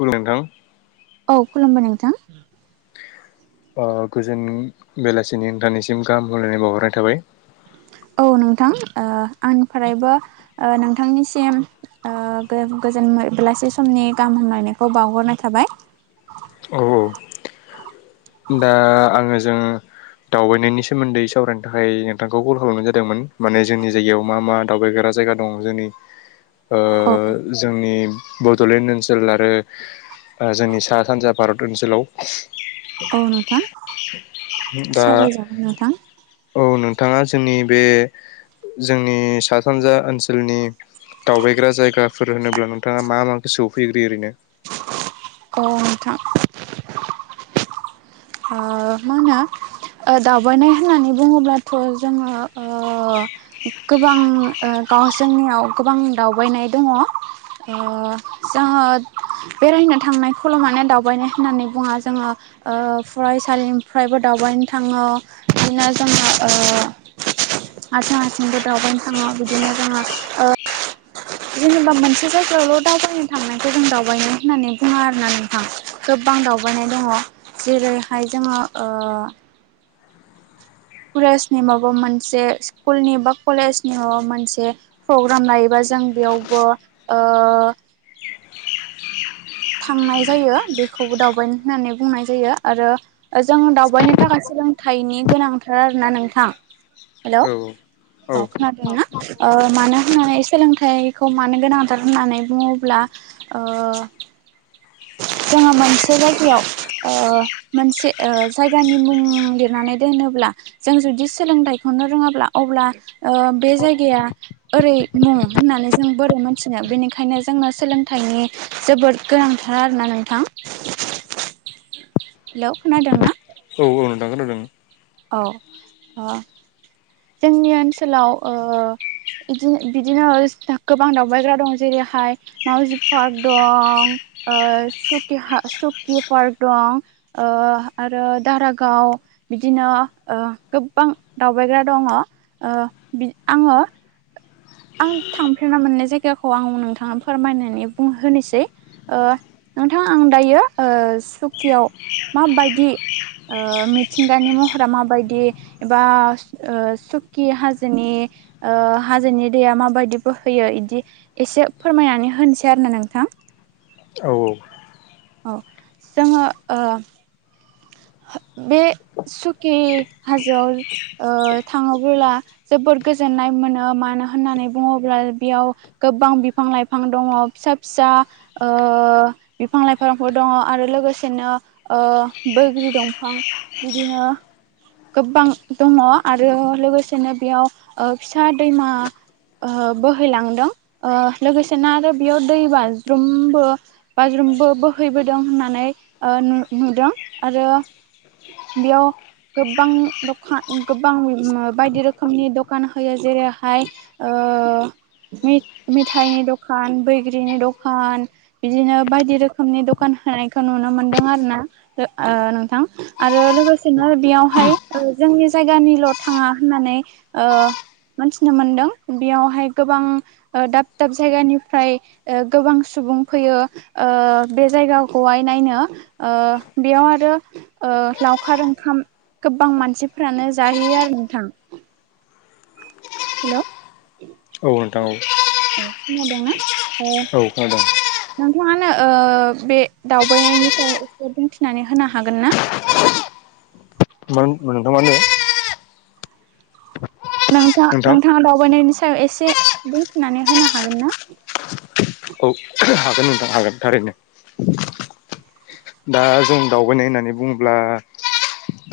खुलुमबाय नोंथां। औ खुलुमबाय नोंथां। अ गोजोन बेलासिनि नोंथांनिसिम गाहाम हामलायनाय बावहरनाय थाबाय। औ नोंथां आंनिफ्रायबो नोंथांनिसिम ओ गोजोन बेलासि समनि गाहाम हामलायनायखौ बावहरनाय थाबाय। औ। दा आङो जों दावबायनायनि सोमोन्दै सावरायनो थाखाय नोंथांखौ कल खालामनाय जादोंमोन मान जोंनि जायगायाव मा मा दावबायग्रा जायगा दं जोंनि ओ औ जोंनि बड'लेण्ड ओनसोल आरो जोंनि सा- सानजा भारत ओनसोलाव औ नोंथां दा सावरायजागोन नोंथां औ नोंथाङा जोंनि बे जोंनि सा सानजा ओनसोलनि दावबायग्रा जायगाफोर होनोब्ला नोंथाङा मा मा गोआवफैग्रोयो ओरैनो अ नोंथां ओ मा होनो ओ दावबायनाय होननानै बुङोब्लाथ' जोङो ओ गोबां ओ गाव जोंनियाव गोबां दावबायनाय दङ ओ जोङो बेरायनो थांनाय खल'मानो दावबायनाय होननानै बुङा जोङो ओ फरायसालिनिफ्रायबो दावबायनो थाङो बिदिनो जोंङो ओ आरों हारसिं हारसिंबो दावबायनो थाङो बिदिनो जोङो ओ जेनेबा मोनसे जायगायावल' दावबायनो थांनायखौ जों दावबायनो होननानै बुङा आरो ना नोंथां गोबां दावबायनाय दङ जेरैहाय जोङो ओ कलेज नि माबा मोनसे स्कुल नि बा कलेज नि माबा मोनसे प्रग्राम लायोबा जों बेयावबो ओ थांनाय जायो बेखौबो दावबानाय होननानै बुंनाय जायो आरो जों दावबायनो थाखाय सोलोंथाइनि गोनांथार आरो ना नोंथां हेलौ औ औ औ ओ मानो होननानै सोलोंथाइखौ मानो गोनांथार होननानै बुङोब्ला ओ जोङो मोनसे जायगायाव ओ मोनसे ओ जायगानि मुं लिरनानै दोनोब्ला जों जुदि सोलोंथाइखौनो रोङाब्ला अब्ला ओ बे जायगाया ओरै मुं होननानै जों बोरै मोनथिनो बेनिखायनो जोंनो सोलोंथाइनि जोबोद गोनांथार आरोना नोंथां हेलौ खोनादों ना औ नोंथां खोनादों औ ओ जोंनि ओनसोलाव ओ बिदिनो बिदिनो [unintelligible] गोबां दावबायग्रा दं जेरैहाय मावउजि पार्क दं ओ सुखि हा सुखि पार्क दं। ओ आरो दारागाव दिनो ओ गोबां दावबायग्रा दङ बि ओ आङो आं थांफेरना मोननाय जायगाखौ आं नोंथांनो फोरमायनानै बुं होनोसै। ओ नोंथां आं दायो ओ सुकियाव माबायदि ओ मिथिंगानि महरा माबायदि एबा ओ सुकि हाजोनि ओ हाजोनि दैैया माबायदि बोहैयो इदि एसे फोरमायनानै होनोसै आरो नोंथां। औ औ औ जोङो ओ बे सुकि हाजोआव ओ थाङोब्ला जोबोद गोजोननाय मोनो मानो होननानै बुङोब्ला बेयाव गोबां बिफां लाइफां दङ फिसा फिसा ओ बिफां लाइफांफोर दङ आरो लोगोसेनो ओ बैग्रि दंफां बिदिनो गोबां दङ आरो लोगोसेनो बेयाव ओ फिसा दैमा ओ बोहैलांदों ओ लोगोसेनो आरो बेयाव दै बाज्रुमबो बाज्रुमबो बोहैबोदों होननानै ओ नु-नुदों आरो बेयाव गोबां दखा गोबां बायदि रोखोमनि दखान होयो जेरैहाय ओ मि-मिथाइनि दखान बैग्रिनि दखान बिदिनो बायदि रोखोमनि दखान होनायखौ नुनो मोनदों आरो ना ओ नोंथां। आरो लोगोसेनो बेयावहाय ओ जोंनि जायगानिल' थाङा होननानै ओ मोनथिनो मोनदों बेयावहाय गोबां दाब दाब जायगानिफ्राय ओ गोबां सुबुं फैयो बे जायगाखौहाय नायनो ओ बेयाव आरो ओ लावखार ओंखाम गोबां मानसिफोरानो जाहैयो आरो नोंथां। हेल' औ नोंथां औ औ खोनादों ना ओ औ खोनादों नोंथाङानो ओ बे दावबायनायनि सायाव एसे बुंथिनानै होनो हागोन ना मोन [unintelligible] नोंथां नोंथाङा दावबायनायनि सायाव एसे बुंथि'नानै होनो हागोन ना? औ हागोन नोंथां हागोन थारैनो। दा जों दावबायनाय होननानै बुङोब्ला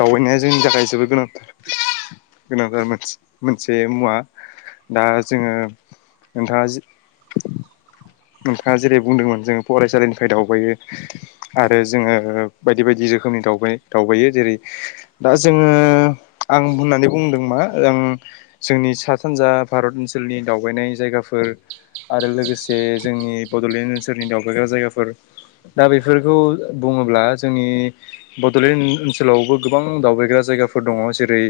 दावबायनाया जोंनि थाखाय जोबोद गोनां गोनांथार मोन मोनसे मुवा दा जोङो नोंथाङा जि नोंथाङा जेरै बुंदोंमोन जों फरायसालिनिफ्राय दावबायो आरो जोङो बायदि बायदि रोखोमनि दावबाय दावबायो जेरै दा जोङो आं होननानै बुंदों मा ओं जोंनि सा सानजा भारत ओनसोलनि दावबायनाय जायगाफोर आरो लोगोसे जोंनि बड'लेण्ड ओनसोलनि दावबायग्रा जायगाफोर दा बेफोरखौ बुङोब्ला जोंनि बड'लेण्ड ओनसोलावबो गोबां दावबायग्रा जायगाफोर दङ जेरै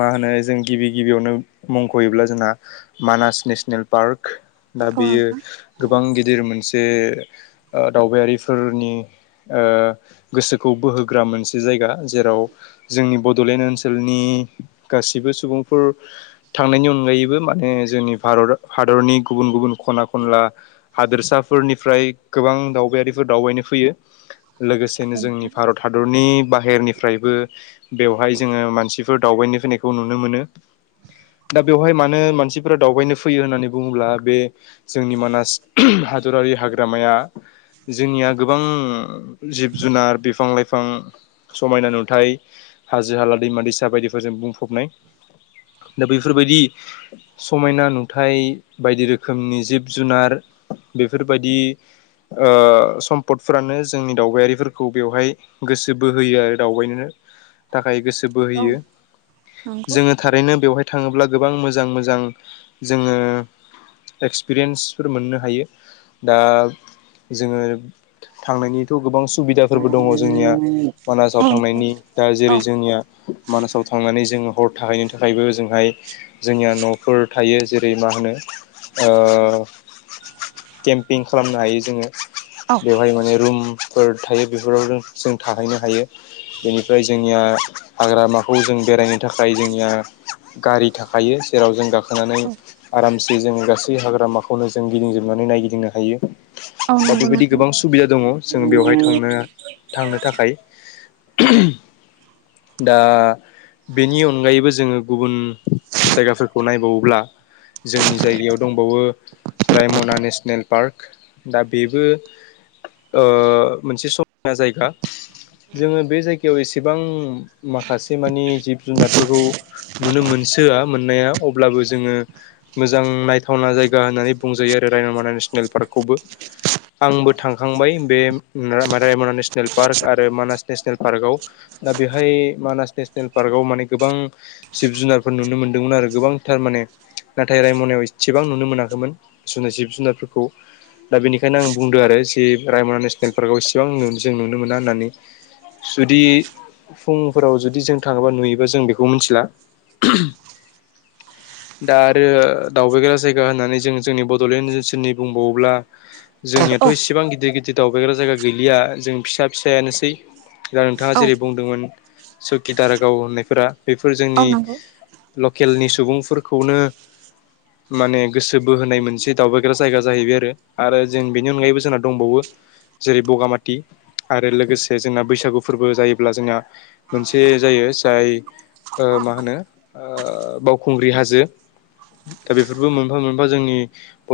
मा होनो जों गिबि गिबियावनो मुंख'योब्ला जोंहा मानास नेसनेल पार्क दा औ बेयो गोबां गिदिर मोनसे ओ दावबायारिफोरनि ओ गोसोखौ बोहोग्रा मोनसे जायगा जेराव जोंनि बड'लेण्ड ओनसोलनि गासिबो सुबुंफोर थांनायनि अनगायैबो माने जोंनि भारत हादरनि गुबुन गुबुन खना खनला हादोरसाफोरनिफ्राय गोबां दावबायारिफोर दावबायनो फैयो लोगोसे बिदिनो जोंनि नोंथां भारत हादरनि बाहेरनिफ्रायबो बेवहाय जोङो मानसिफोर दावबायनो फैनायखौ नुनो मोनो दा बेवहाय मानो मानसिफोरा दावबायनो फैयो होननानै बुङोब्ला बे जोंनि मानास हादरारि हाग्रामाया जोंनिया गोबां जिब जुनार बिफां लाइफां समायना नुथाय हाजो हाला दैमा दैसा बायदिफोरजों बुंफबनाय दा बेफोरबायदि समायना नुथाय बायदि रोखोमनि जिब जुनार बेफोरबायदि ओ सम्पदफोरानो जोंनि दावबायारिफोरखौ बेवहाय गोसो बोहोयो आरो दावबायनो थाखाय गोसो औ नोंथां औ बोहोयो नंगौ जोङो थारैनो बेवहाय थाङोब्ला गोबां मोजां मोजां जोङो एक्सपिरियेन्सफोर मोननो हायो दा जोङो थांनायनिथ' गोबां सुबिदाफोरबो दङ जोंनिया मानासाव औ थांनायनि दा औ जेरै जोंनिया मानासाव थांनानै जोङो हर थाहैनो थाखायबो हाबाफारि होजोंहाय जोंनिया न'फोर थायो जेरै मा होनो केम्पिं खालामनो हायो जोङो औ बेवहाय माने रुम फोर थायो बेफोराव जों थाहैनो हायो बेनिफ्राय जोंनिया हाग्रामाखौ जों बेरायनो थाखाय जोंनिया गारि थाख हायो जेराव जों गाखोनानै औ आराम जों गासै हाग्रामाखौनो जों गिदिंजोबनानै नायगिदिंनो हायो औ दा नंगौ बेबायदि नोंथां गोबां सुबिदा दङ जों बेवहाय थांनो थांनो थाखाय दा बेनि अनगायैबो जोङो गुबुन जायगाफोरखौ नायबावोब्ला जोंनि जायगायाव दंबावो रायमना नेसनेल पार्क दा बेबो ओ मोनसे समायना जायगा। जोङो बे जायगायाव एसेबां माखासे मानि जिब जुनारफोरखौ नुनो मोनसोआ मोननाया अब्लाबो जोङो मोजां नायथावना जायगा होननानै बुंजायो आरो रायनमना नेसनेल पार्कखौबो आंबो थांखांबाय बे रामा रायमना नेसनेल पार्क आरो मानास नेसनेल पार्कआव। दा बेहाय मानास नेसनेल पार्कआव माने गोबां जिब जुनारफोर नुनो मोन्दोंमोन आरो गोबांथार माने नाथाय रायमनायाव एसेबां नुनो मोनाखैमोन जोङो जिब जुनारफोरखौ। दा बेनिखायनो आं बुंदों आरो जे रायमना नेसनेल पार्कआव इसेबां जों नुनो मोना होननानै। जुदि फुंफोराव जुदि जों थाङोबा नुयोबा जों बेखौ मिन्थिला। दा आरो दावबायग्रा जायगा होननानै जों जोंनि बड'लेण्ड ओनसोलनि बुंबावोब्ला जोंनियाथ' औ इसेबां गिदिर गिदिर दावबायग्रा जायगा गैलिया जों फिसा फिसायानोसै दा नोंथाङा औ जेरै बुंदोंमोन सकि दारागाव होननायफोरा बेफोर औ जोंनि नंगौ लकेलनि सुबुंफोरखौनो माने गोसो बोहोनाय मोनसे दावबायग्रा जायगा जाहैबाय आरो आरो जों बेनि अनगायैबो जोंहा दंबावो जेरै बगामाथि आरो लोगोसे जोंना बैसागु फोरबो जायोब्ला जोंना मोनसे जायो जाय मा होनो बावखुंग्रि हाजो दा बेफोरबो मोनफा मोनफा जोंनि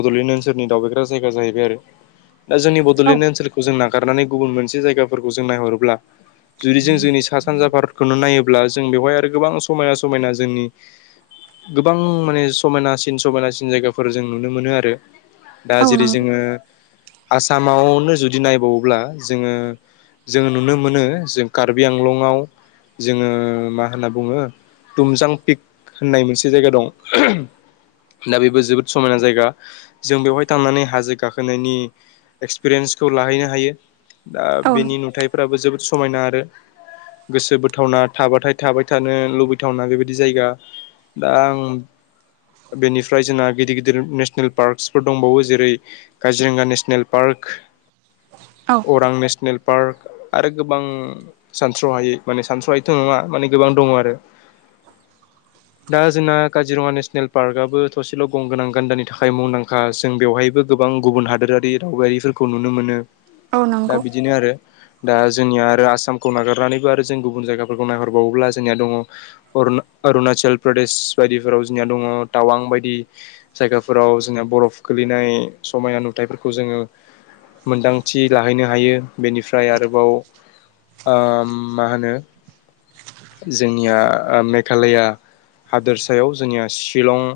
बड'लेण्ड ओनसोलनि दावबायग्रा जायगा जाहैबाय आरो। दा जोंनि बड'लेण्ड ओनसोलखौ जों नागारनानै गुबुन मोनसे जायगाफोरखौ जों नायहरोब्ला जुदि जों जोंनि सा सानजा भारतखौनो नायोब्ला जों बेवहाय आरो गोबां समायना समायना जोंनि गोबां माने समायनासिन समायनासिन जायगाफोर जों नुनो मोनो आरो दा औ जेरै नंगौ जोङो आसामावनो जुदि नायबावोब्ला जोङो जोङो नुनो मोनो जों कार्बि आंलंआव जोङो मा होनना बुङो तुमजां पिक होननाय मोनसे जायगा दं। दा बेबो जोबोद समायना जायगा जों बेवहाय थांनानै हाजो गाखोनायनि एक्सपिरियेन्सखौ लाहैनो हायो दा औ बेनि नंगौ नुथायाइफ्राबो जोबोद समायना आरो गोसो बोथावना थाबाथाय थाबाय थानो लुबैथावना बेबायदि जायगा। दा आं बेनिफ्राय जोंना गिदिर गिदिर नेसनेल पार्कसफोर दंबावो जेरै काजिरगा नेसनेल पार्क, औ अरां नेसनेल पार्क आरो गोबां सानथ्र'हायै माने सानथ्र'हायैथ' नङा माने गोबां दङ आरो। दा जोंना काजिरङा नेसनेल पार्कआबो थसेल' गंगोनां गान्दानि थाखाय मुंदांखा, जों बेवहायबो गोबां गुबुन हादोरारि दावबायारिफोर खौ नुनो मोनो, औ दा नंगौ बिदिनो आरो। दा जोंनिया आरो आसामखौ नागारनानैबो आरो जों गुबुन जायगाफोरखौ नायहरबावोब्ला जोंनिया दङ अर अरुणाचल प्रदेश बायदिफोराव जोंनिया दङ। टावां बायदि जायगाफोराव जोंहा बरफ गोलैनाय समायना नुथायाइफोरखौ जोङो मोनदांथि लाहैनो हायो बेनिफ्राय आरोबाव ओम मा होनो जोंनिया मेघालया हादोरसायाव जोंनिया सि सिलं।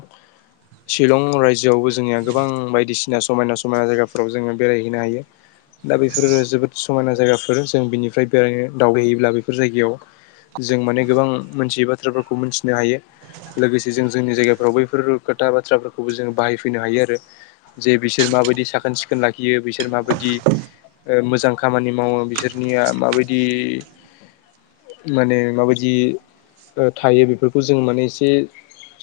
शिलं रायजोआवबो जोंनिया गोबां बायदिसिना समायना समायना जायगाफोराव जोङो बेरायहैनो हायो। दा बेफोरो जोबोद समायना जायगाफोर जों बिनिफ्राय बेरायनो दावबायहैयोब्ला बेफोर जायगायाव जों माने गोबां मोनथियै बाथ्राफोरखौ मिथिनो हायो। लोगोसे जों जोंनि जायगा फोराव बैफोर खोथा बाथ्राफोरखौबो जोङ बाहायफैनो हायो आरोना जे बिसोर माबायदि साखोन सिखोन लाखियो बिसोर माबायदि ओ मोजां खामानि मावो बिसोरनिया माबायदि माने माबायदि ओ थायो बेफोरखौ जों माने एसे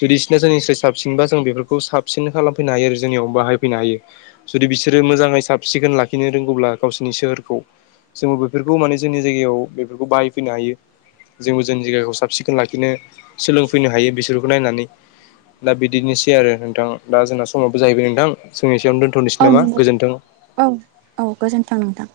जुदि बिसोरना जोंनिफ्राय साबसिनबा जों बेफोरखौ साबसिन खालामफैनो हायो आरो जोंनियावबो बाहायफैनो हायो जुदि बिसोरो मोजाङै साब सिखोन लाखिनो रोंगौब्ला गावसोरनि सोहोरखौ जोङो बेफोरखौ माने जोंनि जायगायाव बेफोरखौ बाहायफैनो हायो जोंबो जोंनि जायगाखौ साब सिखोन लाखिनो सोलोंफैनो हायो बिसोरखौ नायनानै दा बिदिनोसै आरो नोंथां दा जोंना समावबो जाहैबाय नोंथां सोंनि एसेयावनो औ दोनथ'नोसै नामा नंगौ गोजोन्थों औ औ गोजोन्थों नोंथां